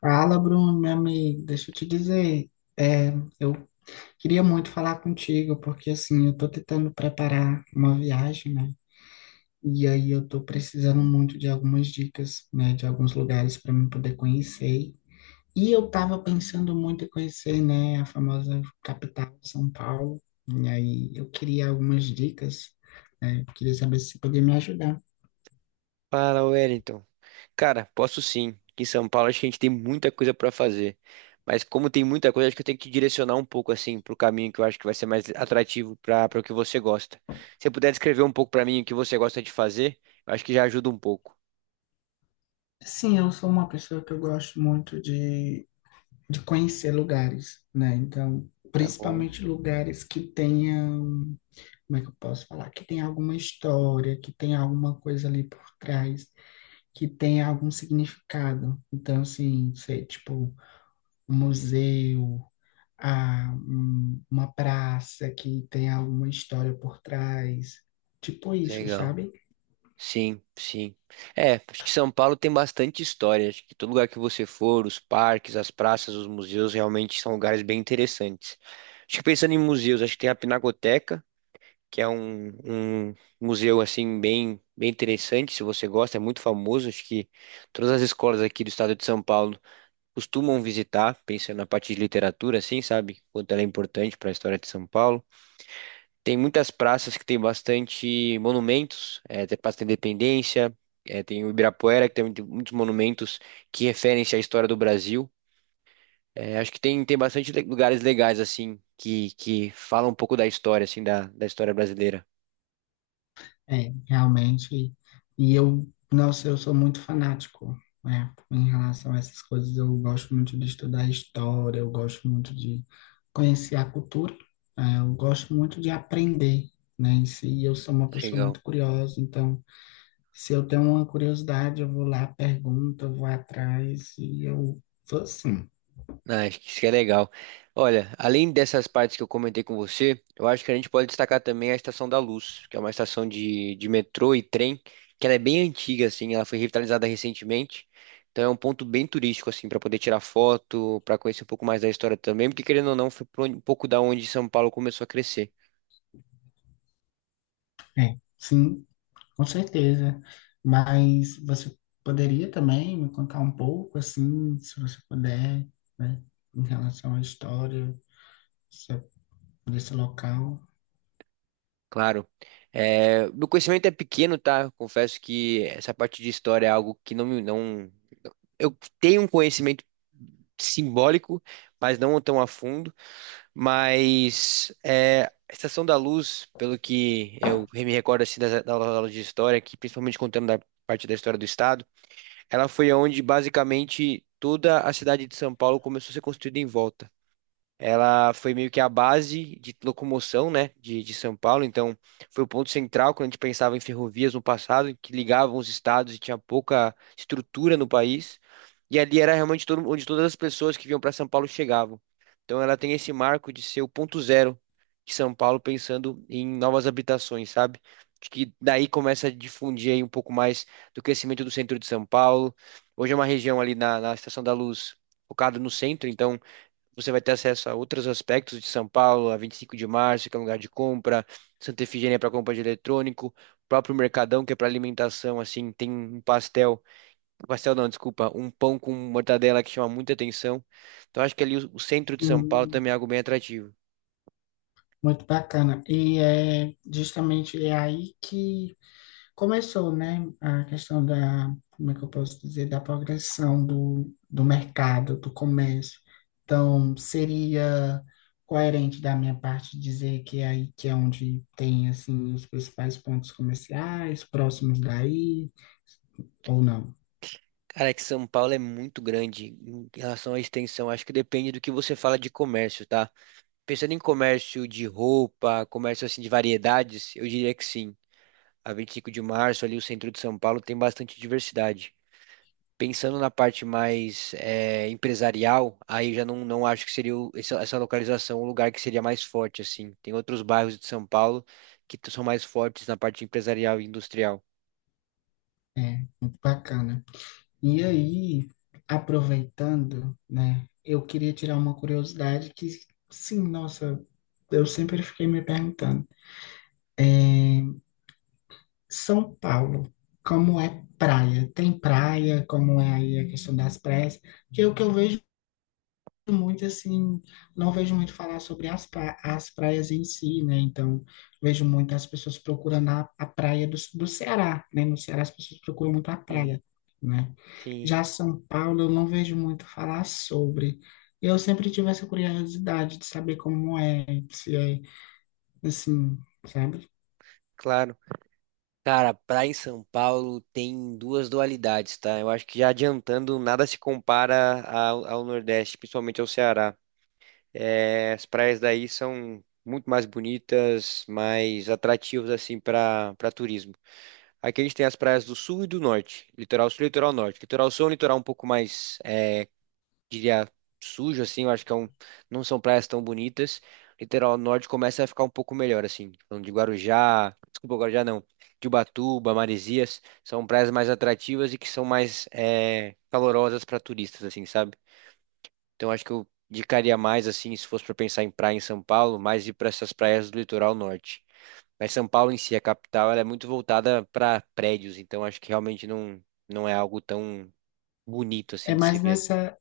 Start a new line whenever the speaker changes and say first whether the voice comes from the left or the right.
left: Fala, Bruno, meu amigo, deixa eu te dizer, é, eu queria muito falar contigo, porque assim, eu tô tentando preparar uma viagem, né? E aí eu tô precisando muito de algumas dicas, né, de alguns lugares para mim poder conhecer. E eu tava pensando muito em conhecer, né, a famosa capital, São Paulo. E aí eu queria algumas dicas, né? Eu queria saber se você podia me ajudar.
right: Fala, Wellington. Cara, posso sim. Aqui em São Paulo acho que a gente tem muita coisa para fazer. Mas como tem muita coisa, acho que eu tenho que direcionar um pouco assim para o caminho que eu acho que vai ser mais atrativo para o que você gosta. Se você puder descrever um pouco para mim o que você gosta de fazer, eu acho que já ajuda um pouco.
left: Sim, eu sou uma pessoa que eu gosto muito de conhecer lugares, né? Então,
right: Tá bom,
left: principalmente lugares que tenham, como é que eu posso falar? Que tenha alguma história, que tenha alguma coisa ali por trás, que tenha algum significado. Então, assim, sei, tipo, um museu, ah, uma praça que tenha alguma história por trás. Tipo isso,
right: legal.
left: sabe?
right: Sim, sim. É, acho que São Paulo tem bastante história. Acho que todo lugar que você for, os parques, as praças, os museus realmente são lugares bem interessantes. Acho que pensando em museus, acho que tem a Pinacoteca, que é um museu assim bem interessante, se você gosta, é muito famoso, acho que todas as escolas aqui do estado de São Paulo costumam visitar, pensando na parte de literatura assim, sabe? Quanto ela é importante para a história de São Paulo. Tem muitas praças que tem bastante monumentos, é, tem a Praça da Independência, é, tem o Ibirapuera, que tem muitos monumentos que referem-se à história do Brasil. É, acho que tem, tem bastante lugares legais, assim, que falam um pouco da história, assim, da história brasileira.
left: É, realmente. E eu, nossa, eu sou muito fanático, né, em relação a essas coisas. Eu gosto muito de estudar história, eu gosto muito de conhecer a cultura, né, eu gosto muito de aprender, né, em si. Eu sou uma pessoa
right: Legal.
left: muito curiosa, então, se eu tenho uma curiosidade, eu vou lá, pergunto, eu vou atrás, e eu sou assim.
right: Ah, acho que isso que é legal. Olha, além dessas partes que eu comentei com você, eu acho que a gente pode destacar também a Estação da Luz, que é uma estação de metrô e trem, que ela é bem antiga, assim, ela foi revitalizada recentemente. Então é um ponto bem turístico, assim, para poder tirar foto, para conhecer um pouco mais da história também, porque querendo ou não, foi um pouco da onde São Paulo começou a crescer.
left: É, sim, com certeza. Mas você poderia também me contar um pouco, assim, se você puder, né, em relação à história se- desse local?
right: Claro. É, meu conhecimento é pequeno, tá? Confesso que essa parte de história é algo que não, eu tenho um conhecimento simbólico, mas não tão a fundo. Mas é, a Estação da Luz, pelo que eu me recordo assim, das aulas de história, que principalmente contando da parte da história do Estado, ela foi onde basicamente toda a cidade de São Paulo começou a ser construída em volta. Ela foi meio que a base de locomoção, né, de São Paulo. Então, foi o ponto central quando a gente pensava em ferrovias no passado, que ligavam os estados e tinha pouca estrutura no país. E ali era realmente todo, onde todas as pessoas que vinham para São Paulo chegavam. Então, ela tem esse marco de ser o ponto zero de São Paulo, pensando em novas habitações, sabe? Acho que daí começa a difundir aí um pouco mais do crescimento do centro de São Paulo. Hoje é uma região ali na Estação da Luz focada no centro, então. Você vai ter acesso a outros aspectos de São Paulo, a 25 de março, que é um lugar de compra, Santa Efigênia para compra de eletrônico, o próprio Mercadão, que é para alimentação, assim, tem um pastel, pastel não, desculpa, um pão com mortadela que chama muita atenção. Então acho que ali o centro de São Paulo
left: Sim,
right: também é algo bem atrativo.
left: muito bacana. E é justamente é aí que começou, né, a questão da, como é que eu posso dizer, da progressão do mercado, do comércio. Então, seria coerente da minha parte dizer que é aí que é onde tem, assim, os principais pontos comerciais, próximos daí, ou não.
right: Cara, é que São Paulo é muito grande em relação à extensão. Acho que depende do que você fala de comércio, tá? Pensando em comércio de roupa, comércio assim de variedades, eu diria que sim. A 25 de março, ali o centro de São Paulo, tem bastante diversidade. Pensando na parte mais é, empresarial, aí já não acho que seria essa, essa localização o lugar que seria mais forte, assim. Tem outros bairros de São Paulo que são mais fortes na parte empresarial e industrial.
left: É, muito bacana. E aí, aproveitando, né, eu queria tirar uma curiosidade que, sim, nossa, eu sempre fiquei me perguntando. É, São Paulo, como é praia? Tem praia, como é aí a questão das praias? Que é o que eu vejo muito, assim, não vejo muito falar sobre as, as praias em si, né? Então, vejo muito as pessoas procurando a praia do, do Ceará, né? No Ceará as pessoas procuram muito a
right: Sim,
left: praia, né?
right: sim,
left: Já São Paulo eu não vejo muito falar sobre. Eu sempre tive essa curiosidade de saber como é, se é, assim, sabe?
right: claro. Cara, praia em São Paulo tem duas dualidades, tá? Eu acho que já adiantando, nada se compara ao Nordeste, principalmente ao Ceará. É, as praias daí são muito mais bonitas, mais atrativas assim para turismo. Aqui a gente tem as praias do sul e do norte, litoral sul e litoral norte. Litoral sul é um litoral um pouco mais, é, diria, sujo assim, eu acho que é um, não são praias tão bonitas. Litoral norte começa a ficar um pouco melhor assim, falando de Guarujá, desculpa, Guarujá não, de Ubatuba, Maresias, são praias mais atrativas e que são mais é, calorosas para turistas assim, sabe? Então acho que eu indicaria mais assim, se fosse para pensar em praia em São Paulo, mais ir para essas praias do litoral norte. Mas São Paulo em si, a capital, ela é muito voltada para prédios, então acho que realmente não é algo tão bonito assim
left: É
right: de se
left: mais
right: ver.
left: nessa,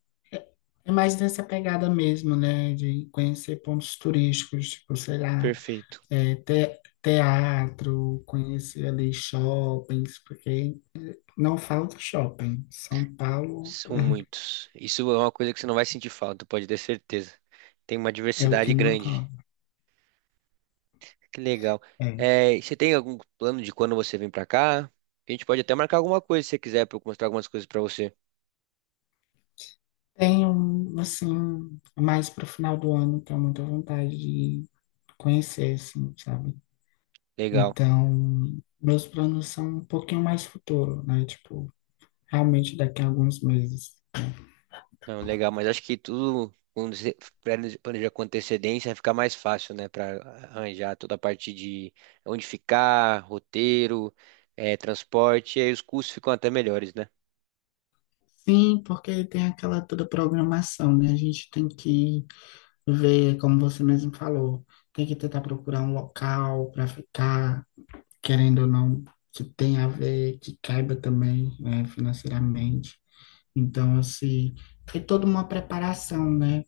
left: é mais nessa pegada mesmo, né? De conhecer pontos turísticos, tipo, sei lá,
right: Perfeito.
left: é, teatro, conhecer ali shoppings, porque não falta shopping. São Paulo
right: São muitos. Isso é uma coisa que você não vai sentir falta, pode ter certeza. Tem uma
left: é o
right: diversidade
left: que não
right: grande.
left: falta.
right: Que legal.
left: É.
right: É, e você tem algum plano de quando você vem para cá? A gente pode até marcar alguma coisa se você quiser para eu mostrar algumas coisas para você.
left: Tenho, assim, mais para o final do ano, tenho muita vontade de conhecer, assim, sabe?
right: Legal.
left: Então, meus planos são um pouquinho mais futuro, né? Tipo, realmente daqui a alguns meses.
right: Não, legal, mas acho que tudo, quando você planeja com antecedência, fica mais fácil, né, para arranjar toda a parte de onde ficar, roteiro, transporte, e aí os custos ficam até melhores, né?
left: Sim, porque tem aquela toda programação, né? A gente tem que ver, como você mesmo falou, tem que tentar procurar um local para ficar, querendo ou não, que tenha a ver, que caiba também, né, financeiramente. Então, assim, é toda uma preparação, né?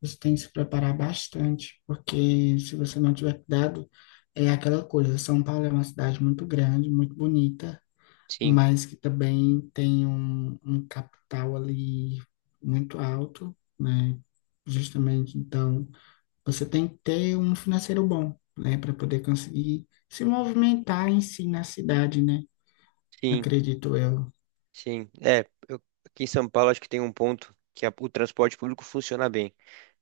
left: Você tem que se preparar bastante, porque se você não tiver cuidado, é aquela coisa. São Paulo é uma cidade muito grande, muito bonita,
right: Sim,
left: mas que também tem um capital ali muito alto, né? Justamente, então, você tem que ter um financeiro bom, né, para poder conseguir se movimentar em si na cidade, né?
right: sim,
left: Acredito eu,
right: sim. É, eu- aqui em São Paulo acho que tem um ponto que o transporte público funciona bem.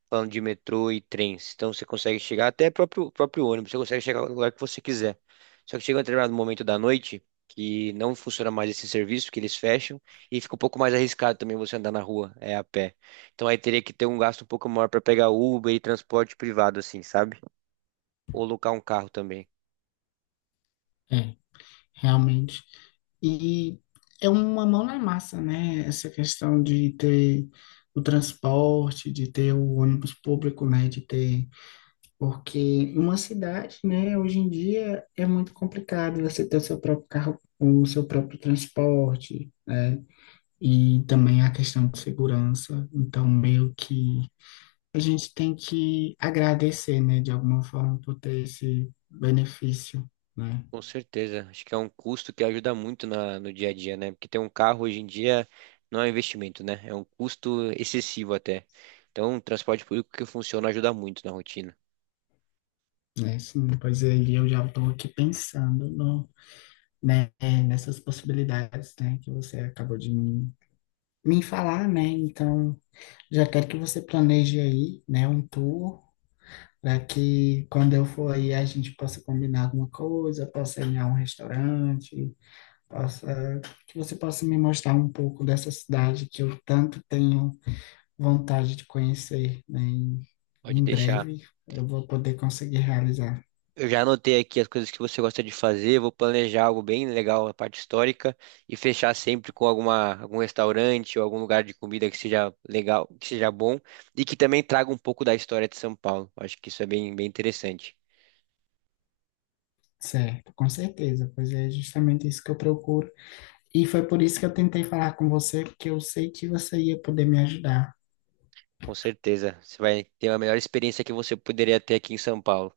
right: Falando de metrô e trens. Então você consegue chegar até próprio ônibus, você consegue chegar no lugar que você quiser. Só que chega um determinado momento da noite que não funciona mais esse serviço, que eles fecham e fica um pouco mais arriscado também você andar na rua, é a pé. Então aí teria que ter um gasto um pouco maior para pegar Uber e transporte privado assim, sabe? Ou locar um carro também.
left: é, realmente. E é uma mão na massa, né? Essa questão de ter o transporte, de ter o ônibus público, né? De ter porque uma cidade, né, hoje em dia é muito complicado você ter o seu próprio carro, o seu próprio transporte, né? E também a questão de segurança. Então, meio que a gente tem que agradecer, né, de alguma forma por ter esse benefício, né?
right: Com certeza. Acho que é um custo que ajuda muito na, no dia a dia, né? Porque ter um carro hoje em dia não é um investimento, né? É um custo excessivo até. Então, o transporte público que funciona ajuda muito na rotina.
left: Né, sim, pois aí eu já estou aqui pensando no, né, nessas possibilidades, né, que você acabou de me falar, né? Então, já quero que você planeje aí, né, um tour para que quando eu for aí a gente possa combinar alguma coisa, possa ir a um restaurante, possa que você possa me mostrar um pouco dessa cidade que eu tanto tenho vontade de conhecer, né? E
right: Pode
left: em
right: deixar.
left: breve eu vou poder conseguir realizar.
right: Eu já anotei aqui as coisas que você gosta de fazer, vou planejar algo bem legal na parte histórica e fechar sempre com alguma, algum restaurante ou algum lugar de comida que seja legal, que seja bom e que também traga um pouco da história de São Paulo. Acho que isso é bem, bem interessante.
left: Certo, com certeza, pois é justamente isso que eu procuro. E foi por isso que eu tentei falar com você, porque eu sei que você ia poder me ajudar.
right: Com certeza. Você vai ter a melhor experiência que você poderia ter aqui em São Paulo.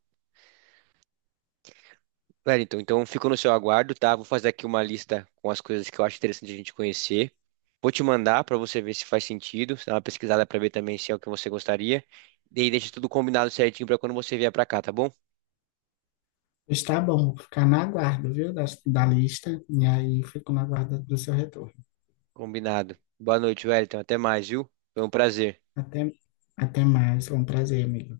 right: Wellington, então fico no seu aguardo, tá? Vou fazer aqui uma lista com as coisas que eu acho interessante a gente conhecer. Vou te mandar para você ver se faz sentido, se dá uma pesquisada para ver também se é o que você gostaria. E aí deixa tudo combinado certinho para quando você vier para cá, tá bom?
left: Está bom, vou ficar na guarda, viu, da lista, e aí fico na guarda do seu retorno.
right: Combinado. Boa noite, Wellington. Até mais, viu? Foi um prazer.
left: Até, Até mais. Foi um prazer, amigo.